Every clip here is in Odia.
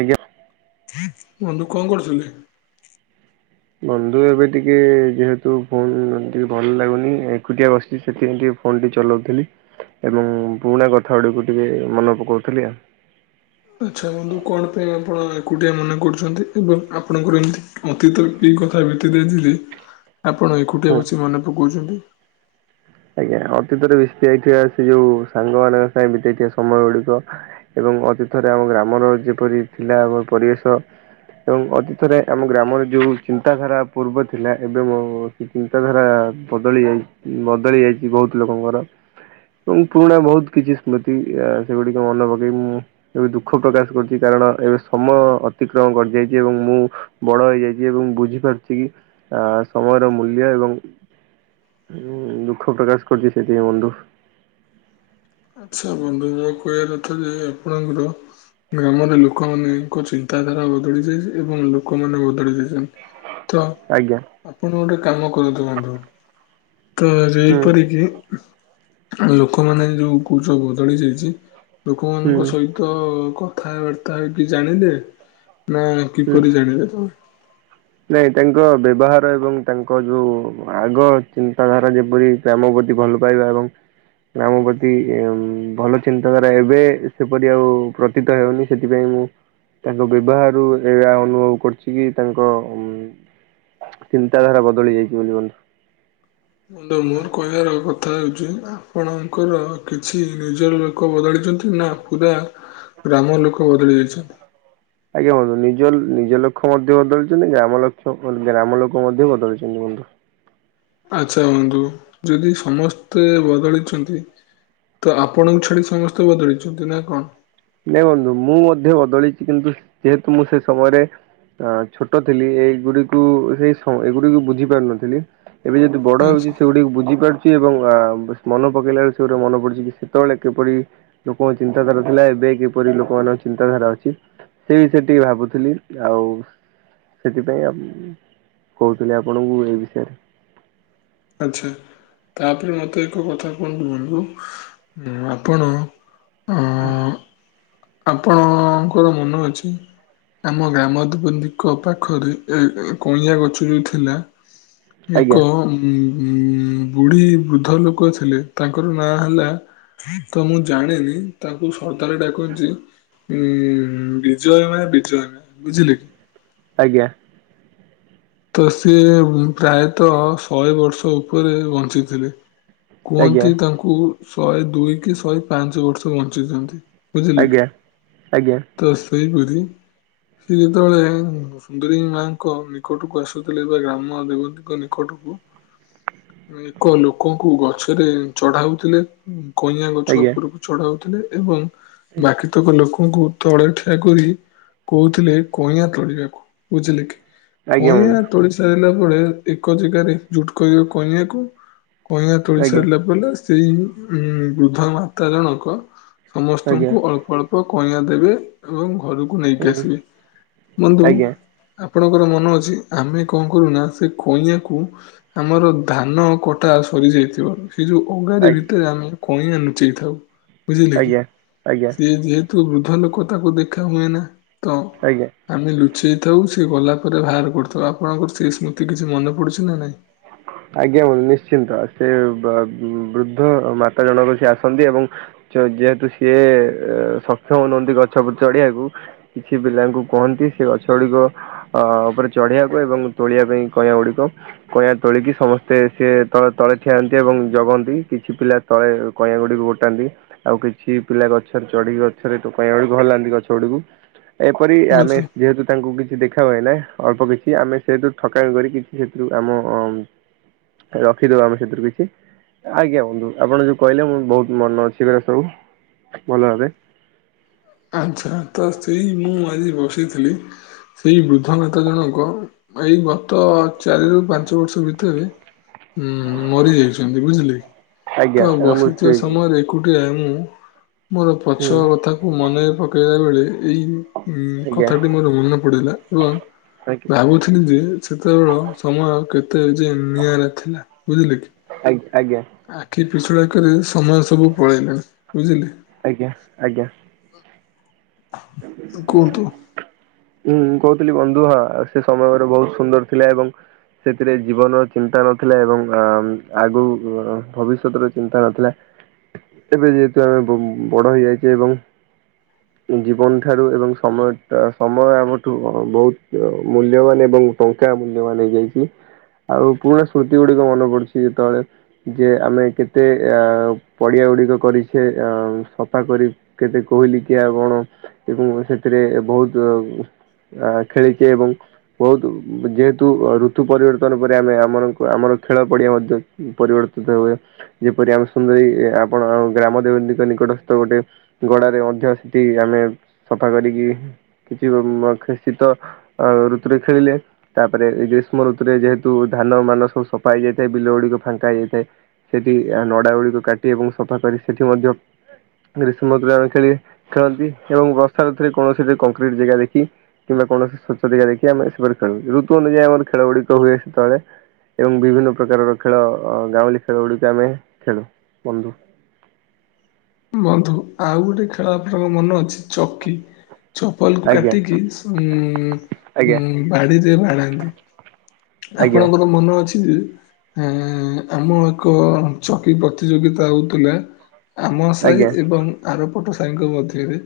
ଆଜ୍ଞା। ବନ୍ଧୁ କଣ କରୁଚୁ। ବନ୍ଧୁ ଏବେ ଟିକେ ଯେହେତୁ ଫୋନ୍ ଟିକେ ଭଲ ଲାଗୁନି ଏକୁଟିଆ ବସଚି ସେଥିପାଇଁ ଟିକେ ଫୋନ ଟି ଚଲୋଉଥିଲି। ଏବଂ ପୁରୁଣା କଥା ଗୁଡ଼ିକୁ ଟିକେ ମନ ପକୋଉଥିଲି ଆଉ। ଆଚ୍ଛା ବନ୍ଧୁ କଣ ପାଇଁ ଆପଣ ଏକୁଟିଆ ମନେ କରୁଚନ୍ତି ଏବଂ ଆପଣଙ୍କର ଏମିତି ଅତୀତରେ କି କ ଥା ବିକି ଦେଇଥିଲି ଆପଣ ଏକୁଟିଆ ହୁଁ। ବସି ମନେ ପକୋଉଚନ୍ତି। ଆଜ୍ଞା ଅତୀତରେ ବିତି ଯାଇଥିବା ସେ ଯୋଉ ସାଙ୍ଗ ମାନଙ୍କ ସାଙ୍ଗେ ବିତେଇଥିବା ସମୟ ଗୁଡିକ ଏବ ଏବଂ ଅତୀତରେ ଆମ ଗ୍ରାମର ଯେପରି ଥିଲା ଆଗ ପରିବେଶ। ଏବଂ ଅତୀତରେ ଆମ ଗ୍ରାମରେ ଯୋଉ ଚିନ୍ତାଧାରା ପୂର୍ବ ଥିଲା ଏବେ ବୋ ସେ ଚିନ୍ତାଧାରା ବ ବଦଳି ଯାଇ ଉ ବଦଳି ଯାଇଚି ବୋହୁତ ଲୋକଙ୍କର। ଏବଂ ପୁରୁଣା ବୋହୁତ କିଛି ସ୍ମୃତି ଏ ସେଗୁଡିକ ମନେ ପକେଇ ମୁଁ ଏବେ ଦୁଃଖ ପ୍ରକାଶ କରୁଚି କାର କାରଣ ଏବେ ସମୟ ଅତିକ୍ରମ କରି ଯାଇଚି ଏବଂ ମୁଁ ବଡ ହେଇଯାଇଚି ଏବଂ ବୁଝିପାରୁଚି କି ଆ ସମୟର ମୂଲ୍ୟ ଏବଂ ଉମ୍ ଦୁଃଖ ପ୍ରକାଶ କରୁଚି ସେଇଥିପାଇଁ ବନ୍ଧୁ। ଆଚ୍ଛା ବନ୍ଧୁ ମୋ କହିବା କଥା ଯେ ଆପଣଙ୍କର ଗ୍ରାମରେ ଲୋକମାନେଙ୍କ ଚିନ୍ତାଧାରା ବଦଳି ଯାଇଚି ଏବଂ ଲୋକମାନେ ବଦଳି ଯାଇଚନ୍ତି। ତ ଆଜ୍ଞା ଆପଣ ଗୋଟେ କାମ କରନ୍ତୁ ବନ୍ଧୁ। ତ ଯେଇ ହୁଁ ପରିକି ଉ ଲୋକମାନେ ବି ଯୋଉ କୋହୁଚ ବଦଳି ଯାଇଚି ହୁଁ ଲୋକମାନଙ୍କ ସହିତ କଥାବାର୍ତ୍ତା ହେଇକି ଜାଣିଲେ ନା ହୁଁ। କିପରି ଜାଣିଲେ ତମେ ନାଇଁ ତାଙ୍କ ବ୍ୟବହାର ଏବଂ ତାଙ୍କ ଯୋଉ ଆଗ ଚିନ୍ତାଧାରା ଯେପରି କାମ ପ ଭଲ ପାଇବା ଏବଂ ଆମ ପ୍ରତି ଭଲ ଚିନ୍ତାଧାରା ଏବେ ସେପରି ଆଉ ପ୍ରତୀତ ହେଉନି ସେଥିପାଇଁ ମୁଁ ତାଙ୍କ ବ୍ୟବହାରରୁ ଏଇ ଅନୁଭବ କରୁଛି କି ତାଙ୍କ ଚିନ୍ତାଧାରା ବଦଳି ଯାଇଛି ବ [unintelligible] ମୁଣ୍ଡ ମୋର କହିବାର କଥା ହେଉଚି ଆପଣଙ୍କର କିଛି ନିଜର ଲୋକ ବଳି [unintelligible] ନା ପୁରା ଗ୍ରାମ ଲୋକ ବଦଳି ଯାଇଛନ୍ତି। ଆଜ୍ଞା ବନ୍ତୁ ନିଜ ନିଜ ଲକ୍ଷ ମଧ୍ୟ ବଦଳିଛନ୍ତି ଗ୍ରାମ ଲକ୍ଷ ଗ୍ରାମ ଲୋକ ମଧ୍ୟ ବଦଳିଛନ୍ତି। ବନ୍ଧୁ। ଆଚ୍ଛା ହୁଅନ୍ତୁ ଯଦି ସମସ୍ତେ ବଦଳିଛନ୍ତି ତ ଆପଣଙ୍କୁ ଛାଡି ସମସ୍ତେ ବଦଳିଛନ୍ତି ନା ନାଇଁ ବନ୍ଧୁ ମୁଁ ମଧ୍ୟ ବଦଳିଛି କିନ୍ତୁ ଯେହେତୁ ମୁଁ ସେ ସମୟରେ ଅ ଛୋଟ ଥିଲି ଏଗୁଡିକୁ ସେଇ ଏଗୁଡିକୁ ବୁଝି ପାରୁନଥିଲି ଏବେ ଯଦି ବଡ ଆଚ୍ଛା ହୋଉଚି ସେଗୁଡିକୁ ବୁଝିପାରୁଚି ଏବଂ ବା ମନ ପକେଇଲା ବେଳେ ସେ ଗୋଟେ ମନ ପଡୁଚି କି ସେତେବେଳେ କିପରି ଲୋକଙ୍କ ଚିନ୍ତାଧାରା ଥିଲା ଏବେ କିପରି ଲୋକମାନଙ୍କ ଚିନ୍ତାଧାରା ଅଛି ସେ ବି ଟିକେ ଭାବୁଥିଲି ଆଉ ସେଥିପାଇଁ ଆପ୍ କହୁଥିଲି ଆପଣଙ୍କୁ ଏଇ ବିଷୟରେ। ଆଚ୍ଛା। ତାପରେ ମତେ ଏକ କଥା କୁହନ୍ତୁ ବନ୍ଧୁ ଉ ଆପଣ ଅ, ଆପଣଙ୍କର ମନ ଅଛି ଆମ ଗ୍ରାମଦେବତୀ ଙ୍କ ପାଖରେ ଏ କଇଁଆ ଗଛ ଯୋଉ ଥିଲା ଏକ ଆଜ୍ଞା ଉ ଉଁ ବୁଢୀ ବୃଦ୍ଧ ଲୋକ ଥିଲେ ତାଙ୍କର ନାଁ ହେଲା ତ ମୁଁ ଜାଣିନି ତାକୁ ସରକାର ଡାକୁ ଉଁ ବିଜୟ ମାୟ ବିଜୟ ବୁଝିଲେ କି? ଆଜ୍ଞା। ତ ସିଏ ପ୍ରାୟତଃ ଶହେ ବର୍ଷ ଉପରେ ବଞ୍ଚିଥିଲେ। ଆଜ୍ଞା କୁହନ୍ତି ତାଙ୍କୁ ଶହେ ଦୁଇ କି ଶହେ ପାଞ୍ଚ ବର୍ଷ ବଞ୍ଚିଚନ୍ତି। ବୁଝିଲେକି ଆଜ୍ଞା। ଆଜ୍ଞା ତ ସେଇ ସେ ଯେତେବେଳେ ସୁନ୍ଦରୀ ମାଙ୍କ ନିକଟକୁ ଆସୁଥିଲେ ବା ଗ୍ରାମ ଦେବତୀଙ୍କ ନିକଟକୁ। ଏକ ଲୋକଙ୍କୁ ଗଛରେ ଚଢାଉଥିଲେ। କଇଁଆ ଗଛ ଆଜ୍ଞା ଉପରକୁ ଚଢାଉଥିଲେ ଏବଂ ବାକିତକ ଲୋକ ଲୋକଙ୍କୁ ତଳେ ଠିଆ କରି କହୁଥିଲେ କଇଁଆଁ ତଳିବାକୁ ବୁଝିଲେ କି। ଆଜ୍ଞା କଇଁଆ ବନ୍ଧୁ ତୋଳି ସାରିଲା ପରେ ଏକ ଜାଗାରେ ଜୁଟ କରିବ କଇଁଆଁକୁ କଇଁଆ ତୋଳି ଆଜ୍ଞା ସାରିଲା ପରେ ସେଇ ଉ ବୃଦ୍ଧ ମାତା ଜଣକ ଆଜ୍ଞା ସମସ୍ତଙ୍କୁ ଅଳ୍ପ ଅଳ୍ପ କଇଆଁ ଦେବେ ଏବଂ ଘରକୁ ନେଇକି ହୁଁ ଆସିବେ, ବନ୍ଧୁ ଆଜ୍ଞା। ଆପଣଙ୍କର ମନ ଅଛ ଆମେ କଣ କରୁନା ସେ କଇଆକୁ ଆମର ଧାନ କଟା ସରିଯାଇଥିବ ସେ ଯୋଉ ଅଗାଡି ଆଜ୍ଞା ଭିତରେ ଆମେ କଇଁଆ ଲୁଚେଇ ଥାଉ। ବୁଝିଲେ କି ଆଜ୍ଞା ଆଜ୍ଞା ସେ ଯେହେତୁ ବୃଦ୍ଧ ଲୋକ ତାକୁ ଦେଖା ହୁଏ ନା ତ ଆଜ୍ଞା ଆମେ ଲୁଚେଇଥାଉ ସେ ଗଲା ପରେ ବାହାର ଗୋଟେ ଥର ଆପଣଙ୍କର ସେଇ ସ୍ମୃତି କିଛି ମନେ ପଡୁଚି ନା ନାଇଁ। ଆଜ୍ଞା ନିଶ୍ଚିନ୍ତ ସେ ବୃଦ୍ଧ ମାତା ଜଣକ ସେ ଆସନ୍ତି ଏବଂ ଯେହେତୁ ସିଏ ସକ୍ଷମ ନୁହନ୍ତି ଗଛ ଚଢିବାକୁ କିଛି ପିଲାଙ୍କୁ କହନ୍ତି ଗଛ ଗୁଡିକ ଅ ଉପରେ ଚଢେଇିବାକୁ ଏବଂ ତୋଳିବା ପାଇଁ କଇଁଆ ଗୁଡିକ କଇଁଆ ତୋଳିକି ସମସ୍ତେ ସେ ତଳେ ତଳେ ଠିଆ ହଅନ୍ତି ଏବଂ ଜଗନ୍ତି କିଛି ପିଲା ତଳେ କଇଁଆ ଗୁଡିକୁ ଗୋଟାନ୍ତି ଆଉ କିଛି ପିଲା ଗଛରେ ଚଢିକି ଗଛରେ ଡାଳ ଗୁଡକୁ ହଲାନ୍ତି ଗଛ ଗୁଡିକୁ ଏପରି ଆଚ୍ଛା ଆମେ ଯେହେତୁ ତାଙ୍କୁ କିଛି ଦେଖା ଗଲା ଅଳ୍ପ କିଛି ଆମେ ସେହେଠୁ ଠକାମି କରି କିଛି ସେଥିରୁ ଆମ ରଖିଦବା ଆମେ ସେଥିରୁ କିଛି। ଆଜ୍ଞା ବନ୍ଧୁ ଆପଣ ଯୋଉ କହିଲେ ମୁଁ ବହୁତ ମନ ଅଛି ଏରା ସବୁ। ନୂଆଁ ଏବେ। ଆଚ୍ଛା ତ ସେଇ ମୁଁ ଆଜି ବସିଥିଲି ସେଇ ବୃଦ୍ଧ ନେତା ଜଣକ ଏଇ ଗତ ଚାରିରୁୁ ପାଞ୍ଚ ବର୍ଷ ଭିତରେ। ଉଁ ମରିଯାଇଛନ୍ତି ବୁଝିଲେ। ଆଜ୍ଞା ତ ତାର ମୃତ୍ୟୁ ବସିଥିବା ହେଇଯାଇଛି ସମୟରେ ଏକୁଟିଆ ମୁଁ କୁ ମୋର ହୁଁ ପଛୁ କଥାକୁ ମନେ ପକେଇଲା ବେଳେ ଏଇ ଉଁ ଆଜ୍ଞା। କଥାଟି ମୋର ମନେ ପଡିଲା ଓ ଆଜ୍ଞା ଭାବୁଥିଲି ଯେ ସେତେବେଳ ସମୟ କେତେ ଯେ ନିଆ ଥିଲା ବୁଝିଲେ। କି? ଆଜ୍ଞା। ଆଜ୍ଞା ଆଖି ପିଛୁଳାକେରେ ସମୟ ସବୁ ପଳେଇଲା ବୁଝିଲେ। ଆଜ୍ଞା। ଆଜ୍ଞା। କୁହନ୍ତୁ? ହୁଁ ମୁଁ କହୁଥିଲି ବନ୍ଧୁ ହଁ ସେ ସମୟରେ ବହୁତ ସୁନ୍ଦର ଥିଲା ଏବଂ ସେଥିରେ ଜୀବନର ଚିନ୍ତା ନଥିଲା ଏବଂ ଅ ଆଗକୁ ଭବିଷ୍ୟତର ଚିନ୍ତା ନଥିଲା। ଏବେ ଯେହେତୁ ଆମେ ବ ବ ବଡ ହେଇଯାଇଛେ ଏବଂ ଜୀବନ ଠାରୁ ଏବଂ ସମୟ ସମୟ ଆମଠୁ ବହୁତ ମୂଲ୍ୟବାନ ଏବଂ ଟଙ୍କା ସେଇଟା ମୂଲ୍ୟବାନ ହେଇ ଯାଇଛି। ଆଉ ପୁରୁଣା ସ୍ମୃତି ଗୁଡିକ ମନେ ପଡୁଛି ଯେତେବେଳେ ଯେ ଆମେ କେତେ ଅ ପଡିଆ ଗୁଡିକ କରିଛେ ଆ ସଫା କରି କେତେ କୋଇଲି କିଆ କଣ? ଏବଂ ସେଥିରେ ବହୁତ ଆ ଖେଳିଛେ ଏବଂ ବହୁତୁ ଯେହେତୁ ଋତୁ ପରିବର୍ତ୍ତନ ପରେ ଆମେ ଆମ ଆମର ଖେଳ ପଡିଆ ମଧ୍ୟ ପରିବର୍ତ୍ତନ ପ୍ରସ୍ତୁତ ହୁଏ। ଯେପରି ଆମେ ସୁନ୍ଦରୀ ଆପଣ ଗ୍ରାମ ଦେବୀଙ୍କ ନିକଟସ୍ଥ ଗୋଟେ ଗଡାରେ ମଧ୍ୟ ସେଠି ଆମେ ସଫା କରିକି କିଛି ମ ଶୀତ ଋତୁରେ ଖେଳିଲେ। ତାପରେ ଏ ଯୋଉ ଗ୍ରୀଷ୍ମ ଋତୁରେ ଯେହେତୁ ଧାନ ମାନ ସବୁ ସଫା ହେଇଯାଇଥାଏ ବିଲ ଗୁଡ଼ିକ ଫାଙ୍କା ହେଇ ଯାଇଥାଏ। ସେଠି ଆ ନଡା ଗୁଡିକୁ କାଟି ଏବଂ ସଫା କରି ସେଠି ମଧ୍ୟ ଗ୍ରୀଷ୍ମ [unintelligible] ଖେଳନ୍ତି ଏବଂ ବର୍ଷାରୂତୁରେ କୌଣସି ଯେ କଂକ୍ରିଟ ଜେଗା ଦେଖି କିମ୍ବା କୌଣସି ସ୍ୱଚ୍ଛ ଜେଗା ଦେଖି ଆମେ ସେପଟ ଖେଳନ୍ତି। ଋତୁ ଅନୁଯାୟୀ ଆମର ଖେଳ ଗୁଡିକ ହୁଏ ସେତେବେଳେ। ଏବଂ ବିଭିନ୍ନ ପ୍ରକାରର ଖେଳ ଗାଁଉଲି ଖେଳ ଗୁଡିକ ଆମେ ଖେଳୁ ବନ୍ଧୁ। ବନ୍ଧୁ ଆଉ ଗୋଟେ ଖେଳ ଆପଣଙ୍କ ମନ ଅଛି ଚକି? ଚପଲ କୁ ଆଜ୍ଞା କାଟିକି ଉଁ ଆଜ୍ଞା ଉମ ବାଡିରେ ବାଡ଼ାନ୍ତି? ଆଜ୍ଞା ଆପଣଙ୍କର ମନ ଅଛି ଆ ଆମ ଏକ ଚକି ପ୍ରତିଯୋଗିତା ହଉଥିଲା। ଆମ ପାଳି ଆଜ୍ଞା ଏବଂ ଆର ପଟ ସାଙ୍ଗ ମଧ୍ୟରେ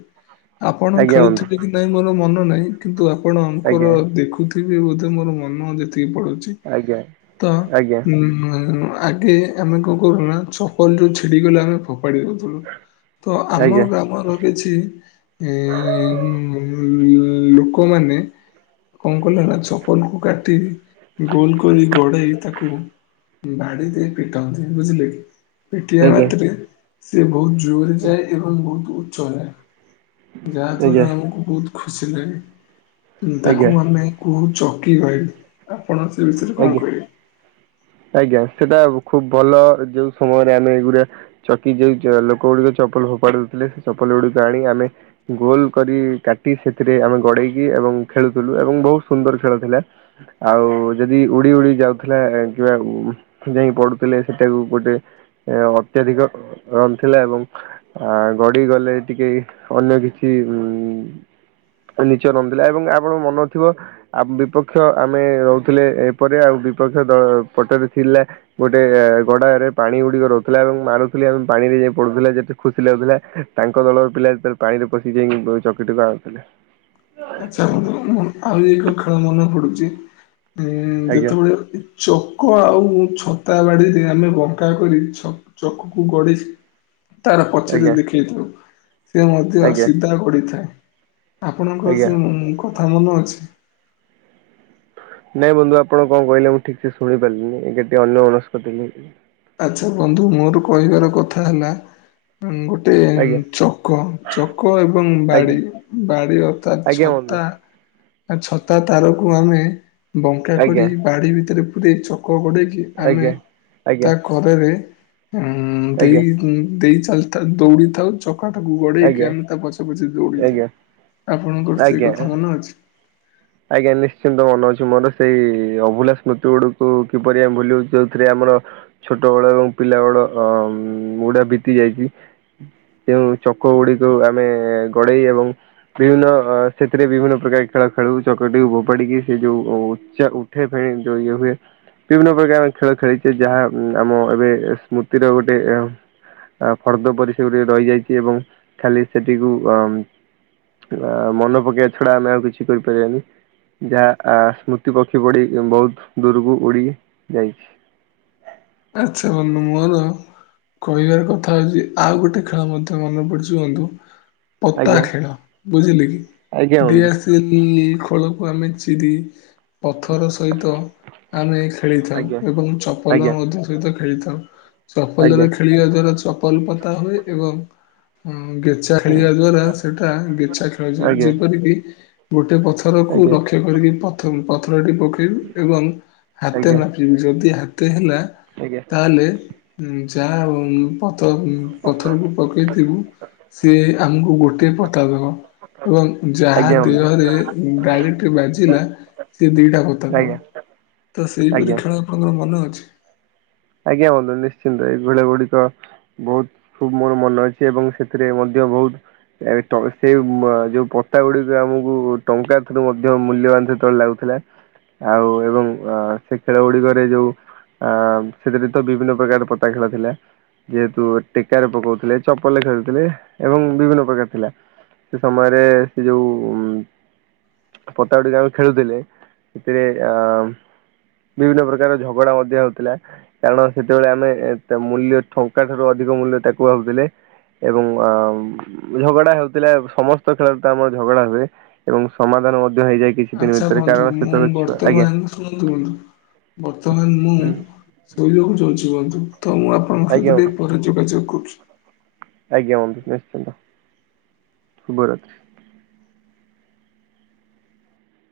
ଆପଣ ଆଜ୍ଞା ବନ୍ଧୁ ଖେଳୁଥିବେ କି ନାହିଁ ମୋର ମନ ନାହିଁ କିନ୍ତୁ ଆପଣଙ୍କର ଆଜ୍ଞା ଦେଖୁଥିବି ବୋଧେ ମୋର ମନ ଯେ ଠିକ୍ ପଡୁଛି ଆଜ୍ଞା ତ ଆଜ୍ଞା ଉମ୍ ଆଗେ ଆମେ କଣ କରୁନା ଚପଲ ଯୋଉ ଛିଡ଼ିଗଲେ ଆମେ ଫୋପାଡ଼ି ଦଉଥିଲୁ। ତ ଆମ ଆଜ୍ଞା ଗ୍ରାମର କିଛି। ଇ ଉ ଉମ୍ ଲୋକମାନେ କଣ କଲେ ନା ଛପଲ କୁ କାଟି କାଟି ଗୋଲ କରି ଗଡ଼େଇ ତାକୁ ବାଡି ଦେଇ ପିଟନ୍ତି ବୁଝିଲେ। ପିଟିିବା ଆଜ୍ଞା ମାତ୍ରେ ସେ ବହୁତ ଜୋରେ ଯାଏ ଏବଂ ବହୁତ ଉଚ୍ଚ ଯାଏ। ଯାହା ଆଜ୍ଞା ଦ୍ଵାରା ଆମକୁ ବହୁତ ଖୁସି ଲାଗେ। ଆଜ୍ଞା ତାକୁ ଆମେ କୁହୁ ଚୌକି ଭାଇ। ଆଜ୍ଞା। ଆଜ୍ଞା। ସେଇଟା ଖୁବ୍ ଭଲ ଯୋଉ ସମୟରେ ଆମେ ଏଗୁଡ଼ା ଚକି ଯେଉଁ ଲୋକ ଗୁଡ଼ିକ ଚପଲ ଫୋପାଡ଼ିଦେଉଥିଲେ। ସେ ଚପଲ ଡିକ ଆଣି ଆମେ ଗୋଲ କରି କାଟି ସେଥିରେ ଆମେ ଗଡେଇକି ଏବଂ ଖେଳୁଥିଲୁ ଏବଂ ବହୁତ ସୁନ୍ଦର ଖେଳ ଥିଲା ଆଉ ଯଦି ଉଡି ଉଡି ଯାଉଥିଲା କିମ୍ବା ଯାଇ ପଢୁଥିଲେ ସେଟାକୁ ଗୋଟେ ଅତ୍ୟଧିକ ରନ୍ଥିଲା ଏବଂ ଆ ଗଡିଗଲେ ଟିକେ ଅନ୍ୟ କିଛି। [unintelligible] [unintelligible] ଏବଂ ଆପଣଙ୍କ ମନ ଥିବ ବିପକ୍ଷ ଆମେ ଥିଲେ ଏପଟେ ଆଉ ବିପକ୍ଷ ଦଳ ପଟରେ ଥିଲା ଗୋଟେ ଗଡା ରେ ପାଣି ଗୁଡିକ ରହୁଥିଲା ମାରୁଥିଲି ଆମ ପାଣିରେ ଯାଇ ପଡୁଥିଲା ଯେତେ ଖୁସି ଲାଗୁଥିଲା, ତାଙ୍କ ଦଳର ପିଲା ଯେତେବେଳେ ପାଣିରେ ପଶି ଯାଇକି [unintelligible] ଆାଉଥିଲେ। ଆଛା ବନ୍ଧୁ ଆଉ ଏକ ଖେଳ ମନେ ପଡୁଚି ଉଁ ଆଜ୍ଞା ଯେତେବେଳେ ଚକ ଆଉ ଛତା ବାଡିରେ ଆମେ ବଙ୍କା କରି ଛ ଚକକୁ ଗଡେଇ ତାର ପଚେରେ ଆଜ୍ଞା ଦେଖେଇଥାଉ ସେ ମଧ୍ୟ ଆଜ୍ଞା ସିଧା ଗଡିଥାଏ। ଆପଣଙ୍କର ଆଜ୍ଞା ସେଉ କଥା ମନେ ଅଛି। ନାଇଁ ବନ୍ଧୁ ଆପଣ କଣ କହିଲେ ମୁଁ ଠିକ୍ ସେ ଶୁଣି ପାରିଲିନି। ଏବେ ଟିକେ ଅନ୍ୟମନସ୍କ ଥିଲି। ଆଚ୍ଛା ବନ୍ଧୁ ମୋର କହିବାର କଥା ହେଲା ଗୋଟେ ଆଜ୍ଞା ଚକ ଚକ ଏବଂ ବାଡ଼ି ଆଜ୍ଞା ବାଡ଼ିର ତା ଆଜ୍ଞା ବନ୍ଧୁ ଛତା ଛତା ତାରକୁ ଆମେ ବଙ୍କା ଆଜ୍ଞା କରି ବାଡି ଭିତରେ ପୁରେଇ ଚକ ଗଡେଇକି ଆମେ ଆଜ୍ଞା ଆଜ୍ଞା ତା କରେରେ ଉଁ ଆଜ୍ଞା ଦେଇ ଆଜ୍ଞା ଦେଇ ଚାଲିଥାଉ ଦୌଡ଼ିଥାଉ। ଚକ ଟାକୁ ଗଡେଇକି ଆମେ ତା ପଛ ପଛେ ଦୌଡିଥାଉ। ଆଜ୍ଞା ଆପଣଙ୍କର ସେ ଆଜ୍ଞା କଥା ମନେ ଅଛି। ଆଜ୍ଞା, ନିଶ୍ଚିନ୍ତ ମନେ ଅଛି ମୋର ସେଇ ଅଭୁଲା ସ୍ମୃତି ଗୁଡକୁ କିପରି ଆମେ ଭୁଲିବୁ ଯୋଉଥିରେ ଆମର ଛୋଟ ବେଳ ଏବଂ ପିଲା ବେଳ ଗୁଡା ବିତି ଯାଇଚି। ତେଣୁ ଚକ ଗୁଡିକୁ ଆମେ ଗଡ଼େଇ ଏବଂ ବିଭିନ୍ନ ସେଥିରେ ବିଭିନ୍ନ ପ୍ରକାର ଖେଳ ଖେଳୁ। ଚକଟିକୁ ଫୋପାଡ଼ିକି ସେ ଯୋଉ ଉଠେ ଇଏ ହୁଏ ବିଭିନ୍ନ ପ୍ରକାର ଖେଳ ଖେଳିଚେ ଯାହା ଆମ ଏବେ ସ୍ମୃତିର ଗୋଟେ ଫର୍ଦ୍ଦ ପରି ସେଗୁଡ଼ିକ ରହିଯାଇଚି ଏବଂ ଖାଲି ସେଠିକୁ ଅ ଆ ମନେ ପକେଇବା ଛଡା ଆମେ ଆଉ କିଛି କରିପାରିବାନି। ଯାହା ସ୍ମୃତି ପକ୍ଷୀ ପଡି ବହୁତ ଦୂରକୁ ଉଡି ଯାଇଛି। ଆଚ୍ଛା ବନ୍ଧୁ ମୋର କହିବାର କଥା ହଉଚି ଆଉ ଗୋଟେ ଖେଳ ମଧ୍ୟ ମନେ ପଡୁଚି ବନ୍ଧୁ। ପତା ଆଜ୍ଞା ଖେଳ ବୁଝିଲେ କି ଆଜ୍ଞା ବନ୍ଧୁ ଦିଆସିଲି ଖୋଳ କୁ ଆମେ ଚିରି ପଥର ସହିତ ଆମେ ଖେଳିଥାଉ। ଆଜ୍ଞା। ଏବଂ ଚପଲ ଆଜ୍ଞା ମଧ୍ୟ ସହିତ ଖେଳିଥାଉ। ଚପଲରେ ଆଜ୍ଞା ଖେଳିବା ଦ୍ଵାରା ଚପଲ ପତା ହୁଏ ଏବଂ ଗେଚା ଆଜ୍ଞା ଖେଳିବା ଦ୍ଵାରା ସେଇଟା ଗେଚା ଖେଳାଯାଏ। ଆଜ୍ଞା ଯେପରିକି ଗୋଟେ ଗୋଟେ ପଥରକୁ ଆଜ୍ଞା ଲକ୍ଷ୍ୟ କରିକି ପ ପଥରଟି ପକେଇବୁ ଏବଂ ହାତେ ଆଜ୍ଞା ମାପିବି ଯଦି ହାତେ ହେଲା ତାହେଲେ ଯାହା ପଥରକୁ ପକେଇଥିବୁ ସିଏ ଆମକୁ ଗୋଟିଏ ପତା ଦବ। ଏବଂ ଆଜ୍ଞା ଯାହା ଆଜ୍ଞା ବନ୍ଧୁ ଦେହରେ ଡାଇରେକ୍ଟ ବାଜିଲା ସିଏ ଦିଟା ପତା ଦବ। ଆଜ୍ଞା ତ ସେଇପରି ଆଜ୍ଞା। ଖେଳ ଆପଣଙ୍କର ମନେ ଅଛି? ଆଜ୍ଞା ବନ୍ଧୁ ନିଶ୍ଚିନ୍ତ ଏଇ ଗୁଳିଆ ଗୁଡିକ ବହୁତ ମୋର ମନେ ଅଛି ଏବଂ ସେଥିରେ ମଧ୍ୟ ବହୁତ ଟ ସେଇ ଯୋଉ ପତା ଗୁଡିକ ଆମକୁ ଟଙ୍କା ଠାରୁ ମଧ୍ୟ ମୂଲ୍ୟବାନ ସେତେବେଳେ ଲାଗୁଥିଲା। ଆଉ ଏବଂ ସେ ଖେଳ ଗୁଡିକରେ ଯୋଉ ଅ ସେଥିରେ ତ ବିଭିନ୍ନ ପ୍ରକାର ପତା ଖେଳ ଥିଲା। ଯେହେତୁ ଟେକାରେ ପକଉଥିଲେ ଚପଲ ରେ ଖେଳୁଥିଲେ। ଏବଂ ବିଭିନ୍ନ ପ୍ରକାର ଥିଲା। ସେ ସମୟରେ ସେ ଯୋଉ ପତା ଗୁଡ଼ିକ ଆମେ ଖେଳୁଥିଲେ, ସେ ଆଁ ବିଭିନ୍ନ ପ୍ରକାର ଝଗଡା ମଧ୍ୟ ହେଉଥିଲା। କାରଣ ସେତେବେଳେ ଆମେ ମୂଲ୍ୟ ଟଙ୍କା ଠାରୁ ଅଧିକ ମୂଲ୍ୟ ତାକୁ ଭାବୁଥିଲେ। ଏବଂ ଅ ଝଗଡା ହେଉଥିଲା ସମସ୍ତ ଖେଳରେ ତ ଆମର ଝଗଡା ହୁଏ। ଏବଂ ସମାଧାନ ମଧ୍ୟ ହେଇଯାଏ କିଛି ଦିନ ଆଚ୍ଛା ଭିତରେ ବନ୍ଧୁ କାରଣ ମୁଁ ସେତେବେଳେ ଛୁଆ ଆଜ୍ଞା। ବର୍ତ୍ତମାନ ଶୁଣନ୍ତୁ ଶୁଣନ୍ତୁ ବର୍ତ୍ତମାନ ମୁଁ ଶୋଇବାକୁ ଯାଉଚି ବନ୍ଧୁ। ତ ମୁଁ ଆପଣଙ୍କ ଆଜ୍ଞା ସହିତ ବନ୍ଧୁ ଟିକେ ପରେ ଯୋଗାଯୋଗ କରୁଚି। ଆଜ୍ଞା ବନ୍ଧୁ ନିଶ୍ଚିନ୍ତ। ଶୁଭ ରାତ୍ରୀ।